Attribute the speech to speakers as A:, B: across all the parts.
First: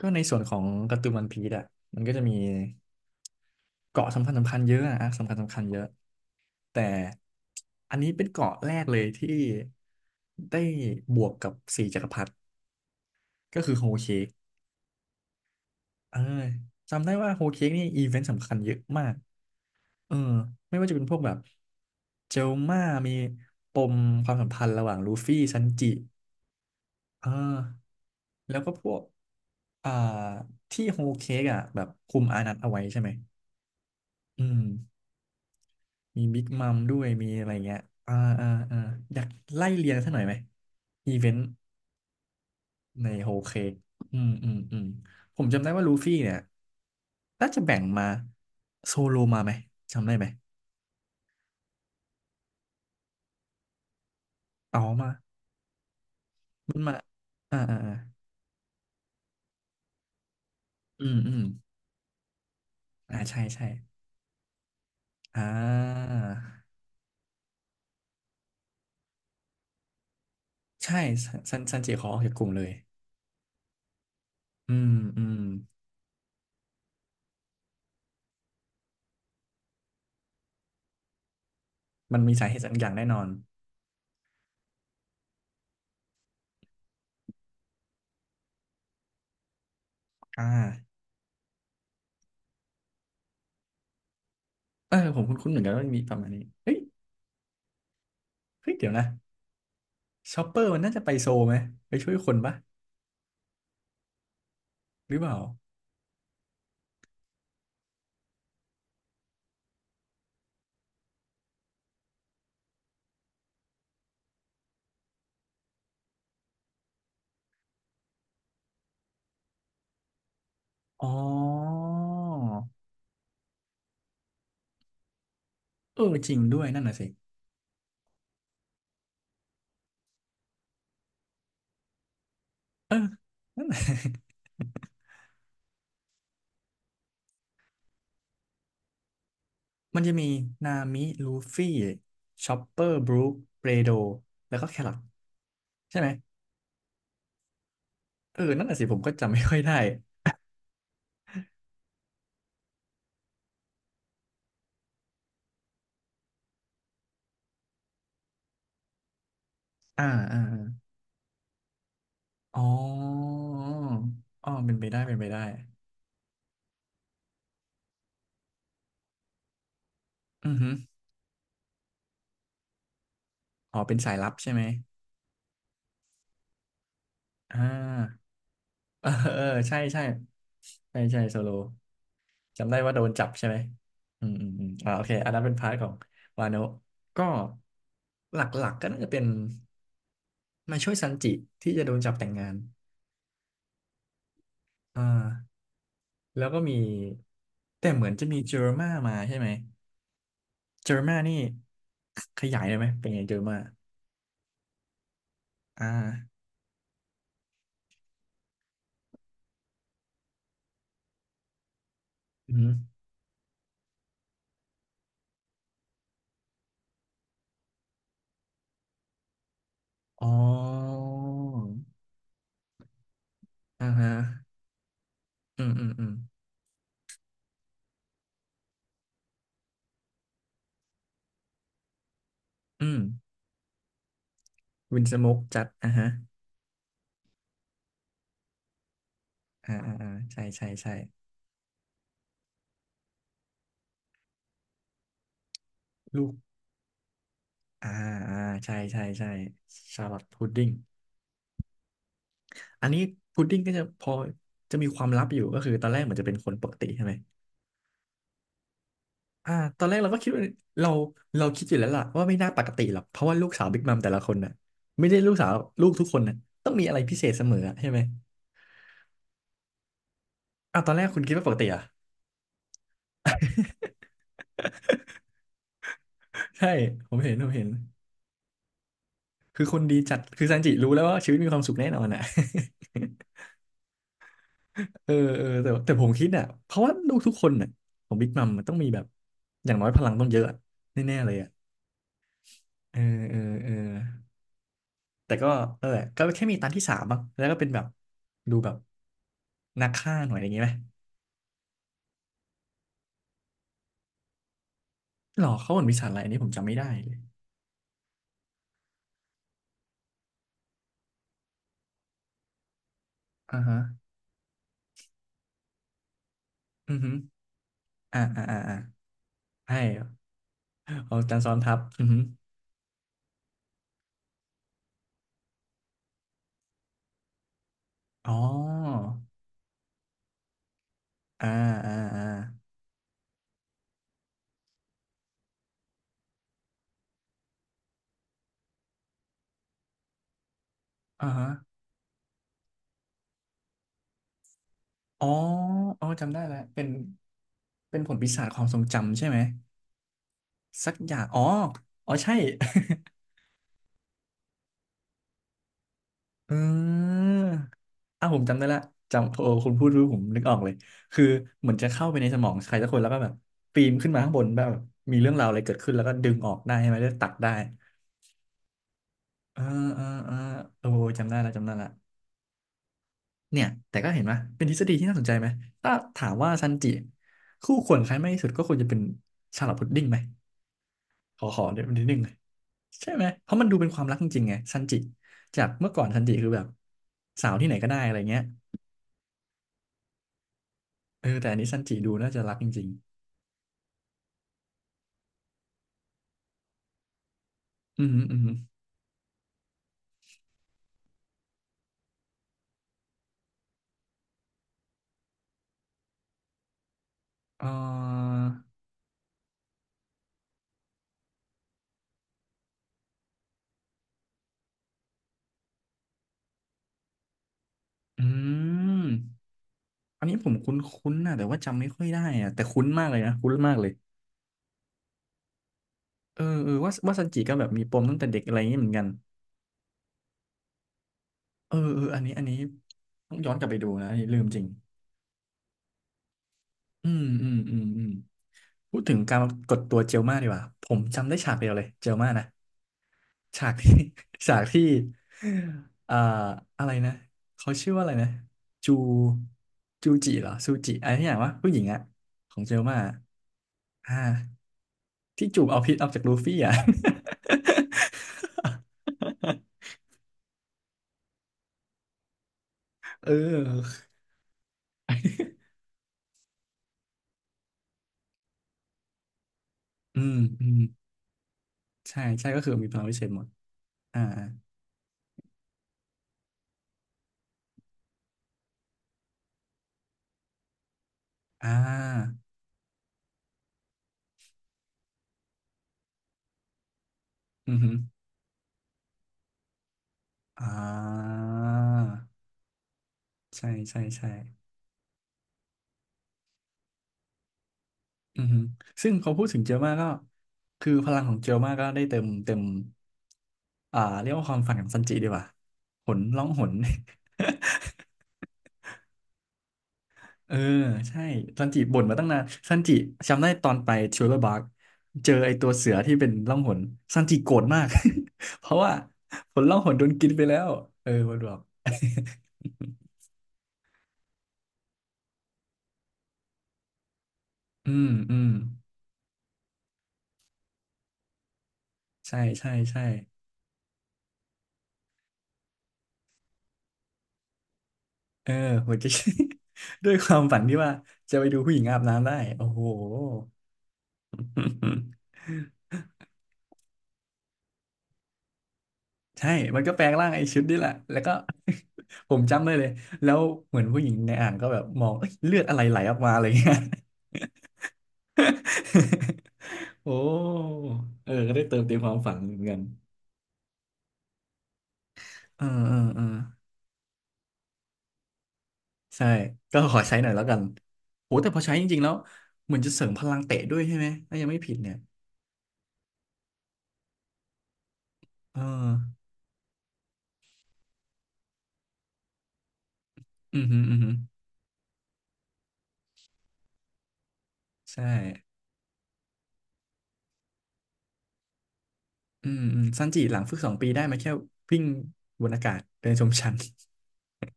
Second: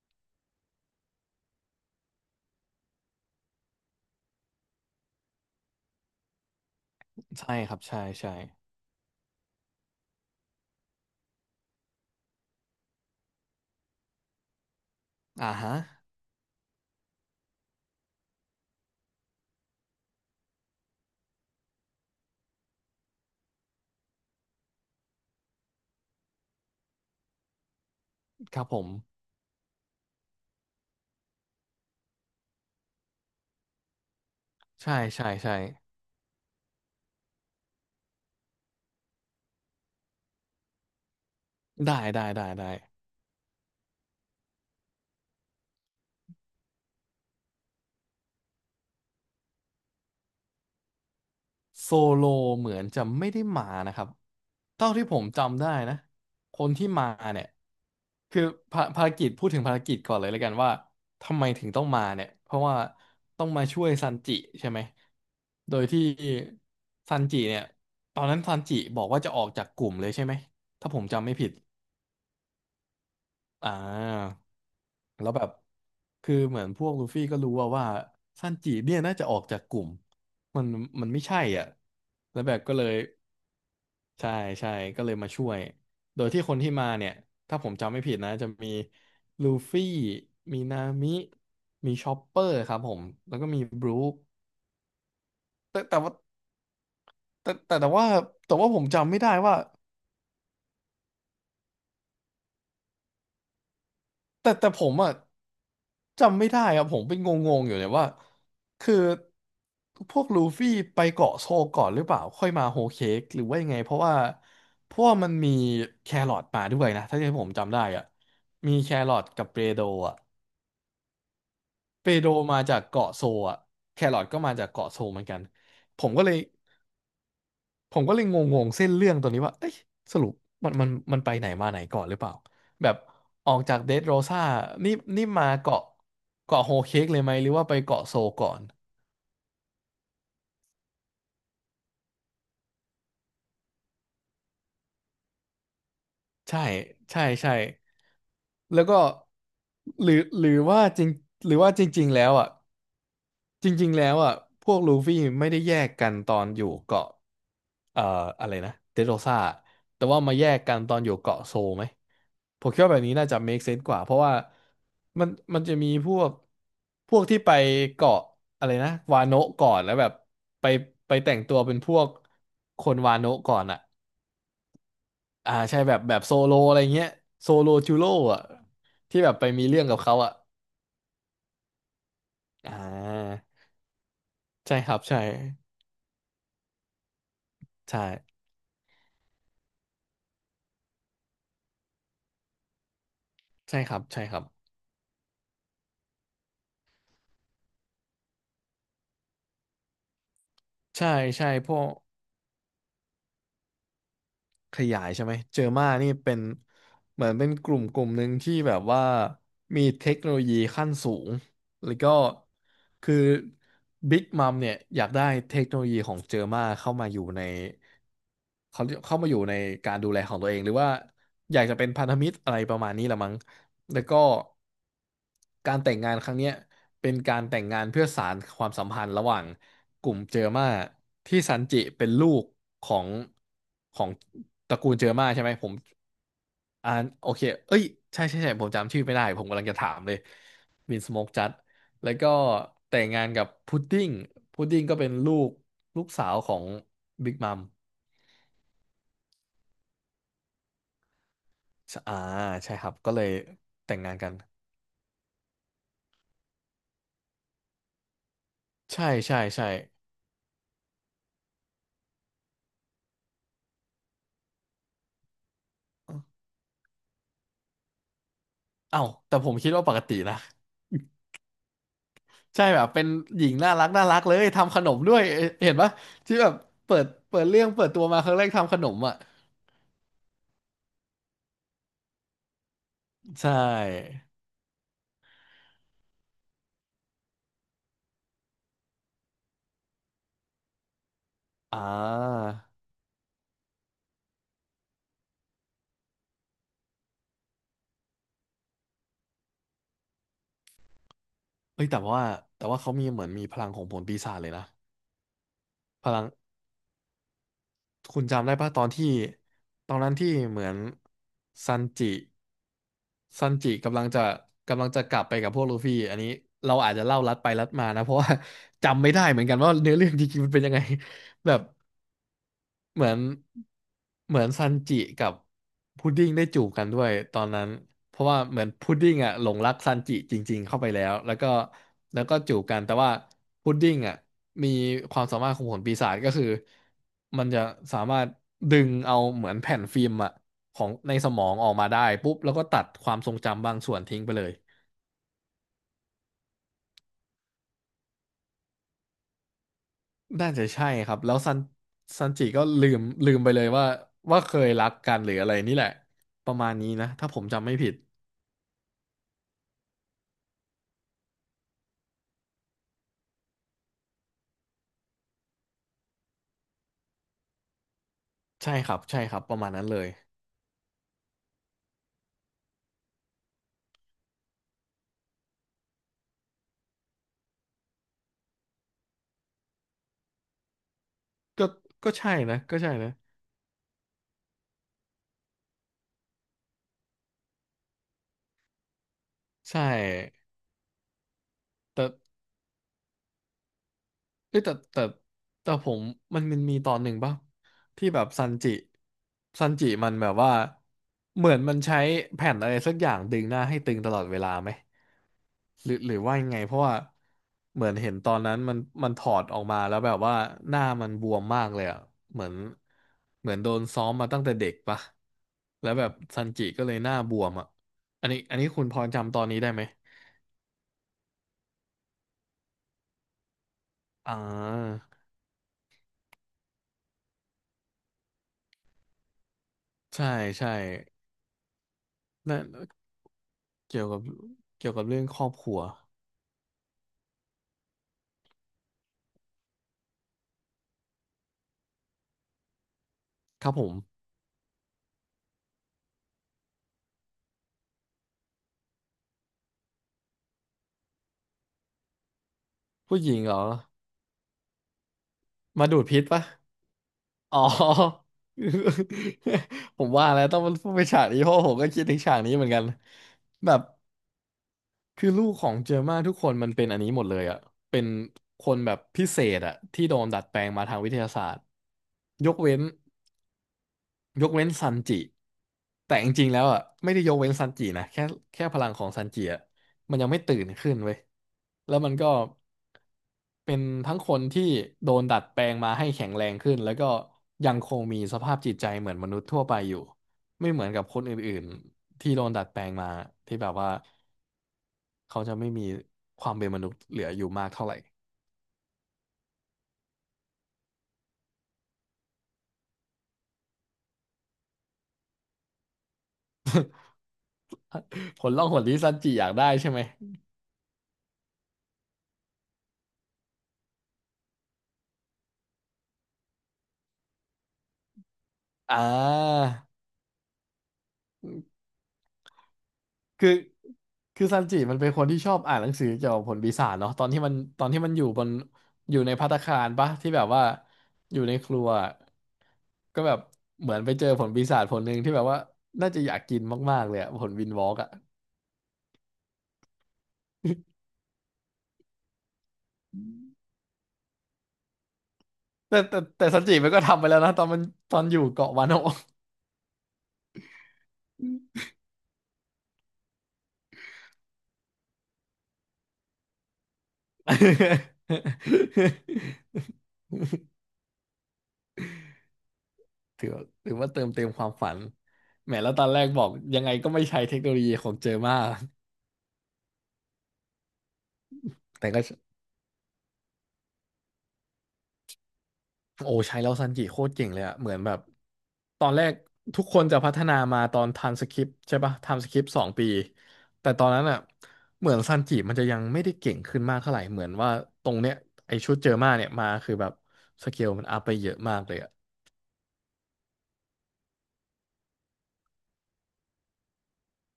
A: ก็ในส่วนของการ์ตูนวันพีซอ่ะมันก็จะมีเกาะสำคัญสำคัญเยอะอะอาร์คสำคัญสำคัญเยอะแต่
B: ใช่ครับ
A: อัน
B: ใช่
A: นี้เป็น
B: ใช่
A: เกาะแรกเลยที่ได้บวกกับสี่จักรพรรดิก็คือโฮเคก
B: อ่าฮะ
A: เออจำได้ว่าโฮเคกนี่อีเวนต์สำคัญเยอะมากเออไม่ว่าจะเป็นพวกแบบเจลม่ามีปมความสัมพันธ์ระหว่างลูฟี่ซันจิเออแล้
B: ค
A: ว
B: รับ
A: ก็
B: ผ
A: พ
B: ม
A: วกอ่าที่โฮเคกอ่ะแบบคุมอานัตเอาไว้ใช่ไหมอืม
B: ใช่ใช่ใช่
A: มีบิ๊กมัมด้วยมีอะไรเงี้ยอ่าอ่าอ่าอยากไล่เรียงสักหน่อยไหมอีเวนต์
B: ได้ได้ได้ได้
A: ในโฮเคกอืมอืมอืมผมจำได้ว่าลูฟี่เนี่ยน่าจะแบ่งมาโซโลมาไหมจำได้ไหม
B: โซโลเหมือนจะไม่ได้มานะครับ
A: อ๋อ
B: เท่าที่
A: มา
B: ผมจำได้นะคน
A: มัน
B: ที่
A: มา
B: มาเนี่ย
A: อ่าอ่าอ่า
B: คือภารกิจพูดถึงภารกิจก่อนเลยแล้วกันว่า
A: อืมอื
B: ทำ
A: ม
B: ไมถึงต้องมาเนี่ยเพราะว่า
A: อ่าใช่
B: ต้องมา
A: ใช่
B: ช่วยซันจิใช่ไหม
A: อ่
B: โดยที่
A: า
B: ซันจิเนี่ยตอนนั้นซันจิบอกว่าจะออกจากกลุ่มเลยใช่ไหมถ้า
A: ใช่
B: ผมจำไม่ผิด
A: ซันจิขอออกจากกลุ่มเลย
B: อ่า
A: อืมอื
B: แล้ว
A: ม
B: แบบคือเหมือนพวกลูฟี่ก็รู้ว่าซันจิเนี่ยน่าจะออกจากกลุ่มมันมันไม่ใช่อ่ะ
A: มันมี
B: แล้ว
A: สา
B: แบ
A: เห
B: บ
A: ตุสั
B: ก็
A: ก
B: เล
A: อย่าง
B: ย
A: แน่นอน
B: ใช่ใช่ก็เลยมาช่วยโดยที่คนที่มาเนี่ยถ้าผมจำไม่ผิดนะจะมีลูฟี่
A: อ่า
B: มีนามิมีชอปเปอร์ครับผมแล้วก็มีบรูค
A: เออผมคุ้นๆเหมือนกัน
B: แต่
A: ว่า
B: แต่
A: มีป
B: ว่า
A: ระมาณนี้เฮ้ย
B: แต่ว่าแต่ว่า
A: เฮ้ย
B: ผม
A: เดี๋ยวนะ
B: จำไม่ได้ว่า
A: ชอปเปอร์มันน่าจะไปโซลไหมไปช่วยคนปะ
B: แต่ผมอ่ะ
A: หรือเปล่า
B: จำไม่ได้ครับผมเป็นงงๆอยู่เนี่ยว่าคือพวกลูฟี่ไปเกาะโซลก่อนหรือเปล่าค่อยมาโฮลเค้กหรือว่ายังไงเพราะว่ามันมีแครอทมาด้วยนะถ้าที่ผมจำได้อ่ะมีแครอทกับเปโดรอ่ะ
A: อ๋อ
B: เปโดรมาจากเกาะโซลอ่ะแครอทก็มาจากเกาะโซลเหมือนกัน
A: เอ
B: ผม
A: อ
B: ก็
A: จ
B: เล
A: ริ
B: ย
A: งด้วยนั่นน่ะสิ
B: ผมก็เลยงงๆเส้นเรื่องตัวนี้ว่าเอ้ยสรุปมันไปไหนมาไหนก่อนหรือเปล่า แบ
A: เอ
B: บ
A: อ
B: ออก
A: นั่น
B: จากเด
A: น่ะ
B: ดโรซ่านี่นี่มาเกาะโฮเค้กเลยไหมหรือว่าไปเกาะโซก่อน
A: มันจะมีนามิลูฟี่ชอปเปอร์บรูคเบรโดแล้วก็แครอทใช่ไหม
B: ใช่ใช่ใช่
A: เออนั่นน่ะ
B: แล้
A: สิ
B: ว
A: ผ
B: ก็
A: มก็จำไม่ค่อยได้
B: หรือว่าจริงหรือว่าจริงๆแล้วอ่ะจริงๆแล้วอ่ะพวกลูฟี่ไม่ได้แยกกันตอนอยู่เกาะเอ่ออะไรนะเดดโรซ่าแต่
A: อ่า
B: ว่ามา
A: อ่า
B: แยกกัน
A: อา
B: ตอนอยู่เกาะโซไหม
A: อ๋
B: ผมคิดว่าแบบนี้น่า
A: อ
B: จะ make sense กว่าเพราะว่า
A: อ๋อเป็นไปได้เป็น
B: มั
A: ไป
B: น
A: ได้
B: มันจะมีพวกที่ไปเกาะอะไรนะวาโนะก่อนแล้วแบบ
A: อือ
B: ไป
A: หือ
B: ไปแต่งตัวเป็นพวกคนวาโนะก่อน
A: อ๋
B: อ่ะ
A: อเป็นสายลับใช่ไหม
B: อ่าใช่แบบโซโลอะไรเงี้ยโซ
A: อ่
B: โลจูโร่
A: า
B: อ่ะ
A: เออ
B: ที่แบบ
A: เออ
B: ไปมี
A: ใช่
B: เรื่องกับ
A: ใช่
B: เขาอ่ะ
A: ใช่ใช่โซโล จำ
B: อ่
A: ได้ว่าโดนจับ
B: า
A: ใช่ไหมอืมอืมอืม
B: ใช่ครั
A: โอ
B: บ
A: เค
B: ใช่
A: อันนั้นเป็นพาร์ทของวาโนะก็
B: ใช่
A: หลักๆก็น่าจะเป็นมาช่วยซันจิที่จะโดนจับแต่งงาน
B: ใช่ครับใช่ครับ
A: อ่าแล้วก็มีแต่เหมือนจะมีเจอร์มามาใช่ไหมเจอร์
B: ใช่
A: มานี่
B: ใช่พวก
A: ขขยายได้ไหมเป็นไงเจอร์มา
B: ขยายใช่ไหมเจอ
A: อ่า
B: มานี่เป็นเหมือนเป็นกลุ่มหนึ่งที่แบบว่ามีเทคโนโลยีขั้นสูงแล้วก็
A: อืม
B: คือบิ๊กมัมเนี่ยอยากได้เทคโนโลยีของเจอมาเข้ามาอยู่ในเขาเข้ามาอยู่ในการดูแล
A: อ๋
B: ข
A: อ
B: องตัวเองหรือว่าอยากจะเป็นพันธมิตรอะไรประมาณนี้ละมั้ง
A: อ่า
B: แล้ว
A: ฮะ
B: ก็
A: อืม
B: การ
A: อืม
B: แต่ง
A: อืม
B: งานครั้งเนี้ยเป็นการแต่งงานเพื่อสานความสัมพันธ์ระหว่างกลุ่มเจอมาที่ซันจิเป็นลูกข
A: อื
B: อ
A: ม
B: งของตระกูล
A: วิน
B: เจอ
A: สโม
B: มา
A: ก
B: ใช่ไหม
A: จั
B: ผ
A: ด
B: ม
A: อ่าฮะ
B: อ่านโอเคเอ้ยใช่ใช่ใช่ผมจำชื่อไม่ได้ผมกำลังจะถามเลย
A: ใช่ใช่ใช่
B: วินสโมกจัดแล้วก็แต่งงานกับพุดดิ้งพุดดิ้งก็เป็นลูกลูก
A: ลู
B: สา
A: ก
B: วของบิ๊กมัม
A: อ่าอ่าใช่ใช่ใช่ชาลอตพุดดิ้ง
B: อ่าใช่ค
A: อัน
B: รับ
A: นี้
B: ก็เลย
A: พุดดิ้งก็จะ
B: แต่ง
A: พอ
B: งานกัน
A: จะมีความลับอยู่ก็คือตอนแรกเหมือนจะเป็นคนปกติใช่ไหม
B: ใช่ใช่
A: อ่า
B: ใช่
A: ตอนแรกเราก็คิดว่าเราเราคิดอยู่แล้วล่ะว่าไม่น่าปกติหรอกเพราะว่าลูกสาวบิ๊กมัมแต่ละคนน่ะไม่ได้ลูกสาวลูกทุก
B: เอ
A: ค
B: อ
A: นน่ะต้องมีอะไรพิเศษเสมออะใช่ไหม
B: เอ้าแต่ผมคิดว่าปกตินะ
A: ตอนแรกคุณคิดว่าปกติเหรอ่ะ
B: ใช่แบบเป็นหญิงน่ารักน่ารักเลยทำขนมด้วยเอเห็นปะที่แบบ
A: ใช่
B: เปิด
A: ผมเห็น
B: เปิ
A: ผ
B: ด
A: ม
B: เรื่
A: เห็
B: อ
A: น
B: งเปิดตัวมาครั้งแรกทำขนมอ่ะ
A: คือคนดีจัดคือซันจิรู้แล้วว่าชีวิตมีความสุขแน่นอนอ่ะ
B: ใช ่
A: เออเออแต่ผมคิดอ่ะเพราะว่าลูกทุกคนอ่ะของบิ๊กมัมมันต้องมีแบบอย่างน้อยพลังต้องเยอะอะแน่ๆเลยอ่ะ
B: อ่า
A: เออเออเออ แต่ก็เออก็แค่มีตันที่สามมั้งแล้วก็เป็นแบบดูแบบนักฆ่าหน่อยอย่างงี้ไหม
B: เอ้ยแต่ว่าเขามีเหมือนมีพลังของผลปีศาจเลยนะ
A: หรอเขาเหมือนมีสา
B: พ
A: รอะไร
B: ลัง
A: อันนี้ผมจำไม่ได้เลย
B: คุณจำได้ปะตอนที่ตอนนั้นที่เหมือนซันจิซัน
A: อ่า
B: จิ
A: ฮะ
B: กำลังจะกำลังจะกลับไปกับพวกลูฟี่อันนี้เราอา
A: อื
B: จ
A: อ
B: จะ
A: ฮึ
B: เล่าลัดไปลัดมานะเพ
A: อ่า
B: ราะว่า
A: อ่าอ่าอ่า
B: จำไม่ได้เหมือนกันว่า
A: ใช่
B: เนื้อเรื่องจริงๆมันเป็นยังไง
A: เอาจั นซ้
B: แบ
A: อน
B: บ
A: ทับอือฮึ
B: เหมือนเหมือนซันจิกับพุดดิ้งได้จูบกันด้วยตอนนั้นเพราะ
A: อ๋อ
B: ว่าเหมือนพุดดิ้งอ่ะหลงรักซันจิจริงๆเข้าไปแล้วแล้ว
A: อ่า
B: ก็
A: อ่า
B: แล้
A: อ่า
B: วก็จูบกันแต่ว่าพุดดิ้งอ่ะมีความสามารถของผลปีศาจก็คือมันจะสามารถดึงเอาเหมือนแผ่นฟิล์มอ่ะของในส
A: อ่า
B: มอ
A: ฮะ
B: งออกมาได้ปุ๊บแล้วก็ตัดความทรงจำบางส่วนทิ้งไปเลย
A: อ๋ออ๋อจำได้แล้วเป็นเป็นผลปีศาจความทรงจำใช่ไหม
B: น่าจะใช่
A: สัก
B: ค
A: อ
B: รั
A: ย่า
B: บ
A: ง
B: แล้ว
A: อ๋อ
B: ซัน
A: อ๋อ
B: ซัน
A: ใช่
B: จิก็ลืม ลืมไปเลยว่าเคยรักกันหรืออะไรนี่แหละป
A: เ
B: ระมาณนี้นะ
A: ออ
B: ถ้าผมจำไม่ผิด
A: ผมจำได้ละจำโอ้คุณพูดรู้ผมนึกออกเลยคือเหมือนจะเข้าไปในสมองใครสักคนแล้วก็แบบปีนขึ้นมาข้างบนแบบมีเรื่องราวอะไรเกิดขึ้นแล้วก็ดึงออกได้ใช่ไหมแล้วตัดได้
B: ใช่ครับใช่ครับป
A: เอ
B: ระ
A: อ
B: มาณนั้นเล
A: เออ
B: ย
A: เออโอ้จำได้ละจำได้ละเนี่ยแต่ก็เห็นไหมเป็นทฤษฎีที่น่าสนใจไหมถ้าถามว่าซันจิคู่ควรใครมากที่สุดก็ควรจะเป็นชาร์ลอตพุดดิ้งไหมขอ
B: ก็
A: เดี๋ยวนิด
B: ก็
A: นึงเล
B: ใช่
A: ย
B: นะก็ใช่นะ
A: ใช่ไหมเพราะมันดูเป็นความรักจริงๆไงซันจิจากเมื่อก่อนซันจิคือแบบสาวที่ไหนก็ได้อะไรเงี้ย
B: ใช่
A: เออแต่อันนี้ซันจิ
B: แต่
A: ดูน่าจะรักจริง
B: เอ้ยแต่แต่ผมมันมีตอนหนึ่งป่ะ
A: ๆอื
B: ที่
A: มอ
B: แบ
A: หืม
B: บ
A: ออือ
B: ซั
A: หื
B: น
A: อ
B: จิซันจิมันแบบว่าเหมือนมันใช้แผ่นอะไรสักอย่างดึงหน้าให้ตึงตลอดเวลาไหม หรือหรือว่ายังไงเพราะว่า
A: เอ่
B: เหมือนเห็นตอ
A: อ
B: นนั้นมันถอดออกมาแล้วแบบว่าหน้ามันบวมมากเลยอ่ะเหมือนเหมือนโดนซ้อมมาตั้งแต่เด็กปะแล้วแบบซันจิก็เลยหน้าบวมอ่ะ
A: อื
B: อันนี้อันนี้คุณพอ
A: ม
B: จำตอนนี้ได้ไหม
A: อันนี้ผมคุ้นๆนะแต่ว่าจำไม่ค่อยได้อะแต่คุ้นมากเลยนะคุ้นมากเลย
B: อ่า
A: เออเออว่าว่าซันจิก็แบบมีปมตั้งแต่เด็กอะไรอย่างนี้เหมือนกัน
B: ใช่ใช่
A: เออเอออันนี้อันนี้
B: นั่น
A: ต้องย้อนกลับไปดู
B: เกี่ยว
A: นะอัน
B: กับ
A: นี้ลืมจริง
B: เกี่ยวกับเรื่องครอบครัว
A: อืมอืมอืมอืมพูดถึงการกดตัวเจลมาดีกว่าผมจำได้ฉากเดียวเลยเจลมานะ
B: ค
A: ฉา
B: รับ
A: ก
B: ผ
A: ที่
B: ม
A: ฉากที่เอ่ออะไรนะเขาชื่อว่าอะไรนะจูจูจิเหรอซูจิอะไรที่อย่างวะผู้หญิงอะของเจลมาอะ
B: ผู้หญิงเหรอ
A: อ่าที่จูบเอา
B: มา
A: พิษ
B: ดู
A: อ
B: ด
A: อก
B: พิ
A: จาก
B: ษ
A: ลู
B: ปะ
A: ฟี่อะ
B: อ๋อ ผมว่าแล้วต้องเนไปฉากนี้เพราะผมก็คิดถึงฉากนี้เหมือนกัน
A: เอ
B: แบบ
A: อ
B: คือลูกของเจอร์มาทุกคนมันเป็นอันนี้หมดเลยอ่ะเป็นคนแบบพิเศษอ่ะที่โด
A: อื
B: น
A: ม
B: ดัดแปล
A: อื
B: ง
A: ม
B: มาทางวิทยาศาสตร์
A: ใช่ใช่
B: ยก
A: ก็คือ
B: เว้น
A: มีพลังวิเศษหมดอ่า
B: ยกเว้นซันจิแต่จริงๆแล้วอ่ะไม่ได้ยกเว้นซันจินะแค่แค่พลังของซันจิอ่ะมันยังไม่ตื่นขึ้นเว้ย
A: อ่
B: แล้วมันก็
A: า
B: เป็นทั้งคนที่โดนดัดแปลงมาให้แข็งแรงขึ้นแล้วก็ยั
A: อื
B: ง
A: อ
B: ค
A: ฮึ
B: งมีสภาพจิตใจเหมือนมนุษย์ทั่วไปอยู่
A: อ่
B: ไม่เหมือนกับคน
A: า
B: อื่นๆที่โดนดัดแปลงมาที่
A: ใช่
B: แบบว่า
A: ใช่ใช่
B: เขาจะไม่มีความเป็นมนุษย์เหลืออยู่มากเท่าไหร่
A: อือฮึซึ่งพอพูดถึงเจลมาก็คือพลังของเจลมาก็ได้เต็มเต็มเรียกว่าความฝันของซันจิดีกว่าหนร้องหน
B: ผลล่องหนที่ซันจิอยากได้ใช่ไหม
A: เออใช่ซันจิบ่นมาตั้งนานซันจิจำได้ตอนไปชูเลอร์บาร์กเจอไอตัวเสือที่เป็นล่องหนซันจิโกรธมาก เพราะว่า
B: อ่
A: ผล
B: า
A: ล่องหนโดนกินไปแล้วเออมันบอก
B: คือคือซันจิมันเป็นคนที่ชอบอ่านหนังสือเกี่ยวกับผลปีศาจเนาะตอนที่มันตอน
A: อื
B: ที่
A: ม
B: มันอยู่
A: อื
B: บ
A: ม
B: นอยู่ในภัตตาคารปะที่แบบว่าอยู่ในครัว
A: ใช่ใช่ใช่
B: ก็แบบเหมือนไปเจอผลปีศาจผลหนึ่งที่แบบว่าน่าจะอยากกินมากๆเลยอะผลวินวอล์กอะ
A: เออหัวใจ ด้วยความฝันที่ว่าจะไปดูผู้หญิงอาบน้ำได้โอ้โห
B: แต่ซันจิมันก็ทำไปแล้วนะตอนมันตอนอยู่เกาะวานโนะ
A: ใช่มันก็แปลงร่างไอ้ชุดนี่แหละแล้วก็ ผมจำได้เลย แล้วเหมือนผู้หญิงในอ่างก็แบบมองเอ้ยเลือดอะไรไหลออกมาอะไรเงี้ย โอ้เออก็ได้เติมเต็มความฝันเหมือนกัน
B: ถือถือว่าเติมเต็มความฝัน
A: เออ
B: แหมแล้
A: เอ
B: ว
A: อ
B: ตอนแร
A: เออ
B: กบอกยังไงก็ไม่ใช้เทคโนโลยีของเจอมา
A: ใช่ ก็ขอใช้หน่อยแล้วกันโหแต่พอใช้จริงๆ
B: แต่
A: แล้ว
B: ก็
A: เหมือนจะเสริมพลังเตะด้วยใช่ไหมถ้ายังไม่ผิดเนี่ย
B: โอ้ใช้แล้วซันจิโคตรเก่งเลยอะเหมือนแบบ
A: เออ
B: ตอนแรกทุกคนจะพัฒนามาตอนทำสคริปต์ใช่ปะทำสคริปต์2 ปี
A: อือหือ
B: แต่
A: อือ
B: ตอ
A: หื
B: น
A: อ
B: นั้นอะเหมือนซันจิมันจะยังไม่ได้เก่งขึ้นมากเท่าไหร่เหมือนว่า
A: ใช่
B: ตรงเนี้ยไอชุดเจอมาเนี่ยมาคือแบบสเกลมันอัพไปเยอะมากเลยอะ
A: อืมอืมซันจิหลังฝึก2 ปีได้มาแค่วิ่งบนอากาศเดินชมชั้น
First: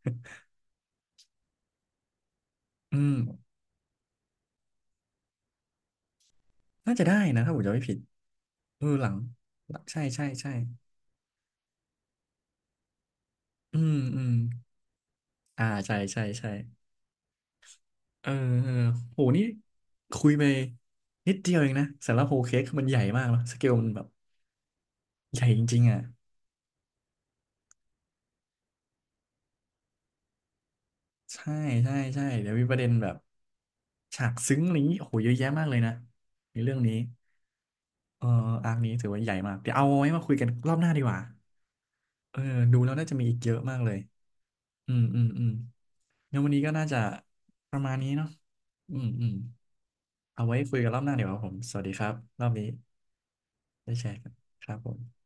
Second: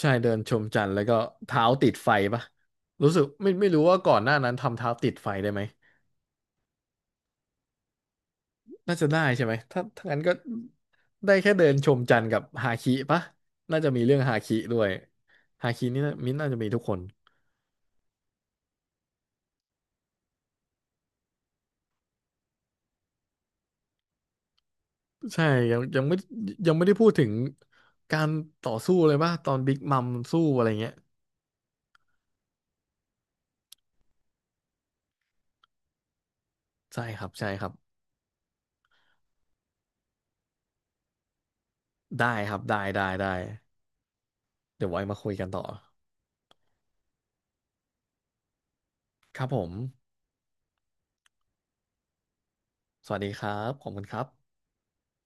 B: ใช่เดินชมจันทร์แล้วก็เท้าติดไฟปะ
A: อื
B: รู้
A: ม
B: สึกไม่รู้ว่าก่อนหน้านั้นทำเท้าติดไฟได้ไหม
A: น่าจะได้นะถ้าผมจำไม่ผิด เออ
B: น่า
A: ห
B: จะ
A: ลัง
B: ได้ใช่ไหม
A: หลั
B: ถ้า
A: งใช่
B: ถ้างั้น
A: ใช่
B: ก็
A: ใช่
B: ได้แค่เดินชมจันทร์กับฮาคิปะ
A: อื
B: น่าจะ
A: ม
B: มีเรื่อ
A: อื
B: ง
A: ม
B: ฮาคิด้วย
A: อ่า
B: ฮาคิ
A: ใช่
B: นี่นา
A: ใช่
B: มิ้นท์
A: ใช่
B: น่าจะมีทุกคน
A: เออเออโหนี่คุยไปนิดเดียวเองนะสำหรับโฮเค้กคือมันใหญ่มากเนอะสเกลมันแบบให
B: ใช่
A: ญ่จ
B: ยั
A: ริ
B: ง
A: งๆอ่ะ
B: ยังไม่ยังไม่ได้พูดถึงการต่อสู้เลยป่ะตอนบิ๊กมัมสู้อะไรเงี้ย
A: ใช่ใช่ใช่เดี๋ยวมีประเด็นแบบฉากซึ้งอะไรอย่างนี้โอ้โหเยอะแยะมากเลยนะในเรื่องนี้
B: ใช่ครับ ใช่ครับ
A: เอออาร์คนี้ถือว่าใหญ่มากเดี๋ยวเอาไว้มาคุยกันรอบหน้าดีกว่า
B: ได้
A: เออ
B: ครับ
A: ดู
B: ได้
A: แล้ว
B: ได้
A: น่าจะมี
B: ได้
A: อีกเยอะมากเลย
B: เดี๋ย
A: อื
B: วไว้
A: ม
B: มา
A: อืม
B: คุย
A: อื
B: กั
A: ม
B: นต่อ
A: งั้นวันนี้ก็น่าจะประมาณนี้เนาะอืมอืม
B: ครับผม
A: เอาไว้คุยกันรอบหน้าเดี๋ยวาครับผม สวัสดีครับรอบนี้
B: สวัสดีครับขอ
A: ได้
B: บคุ
A: แช
B: ณค
A: ร์
B: รับ
A: กันครับผม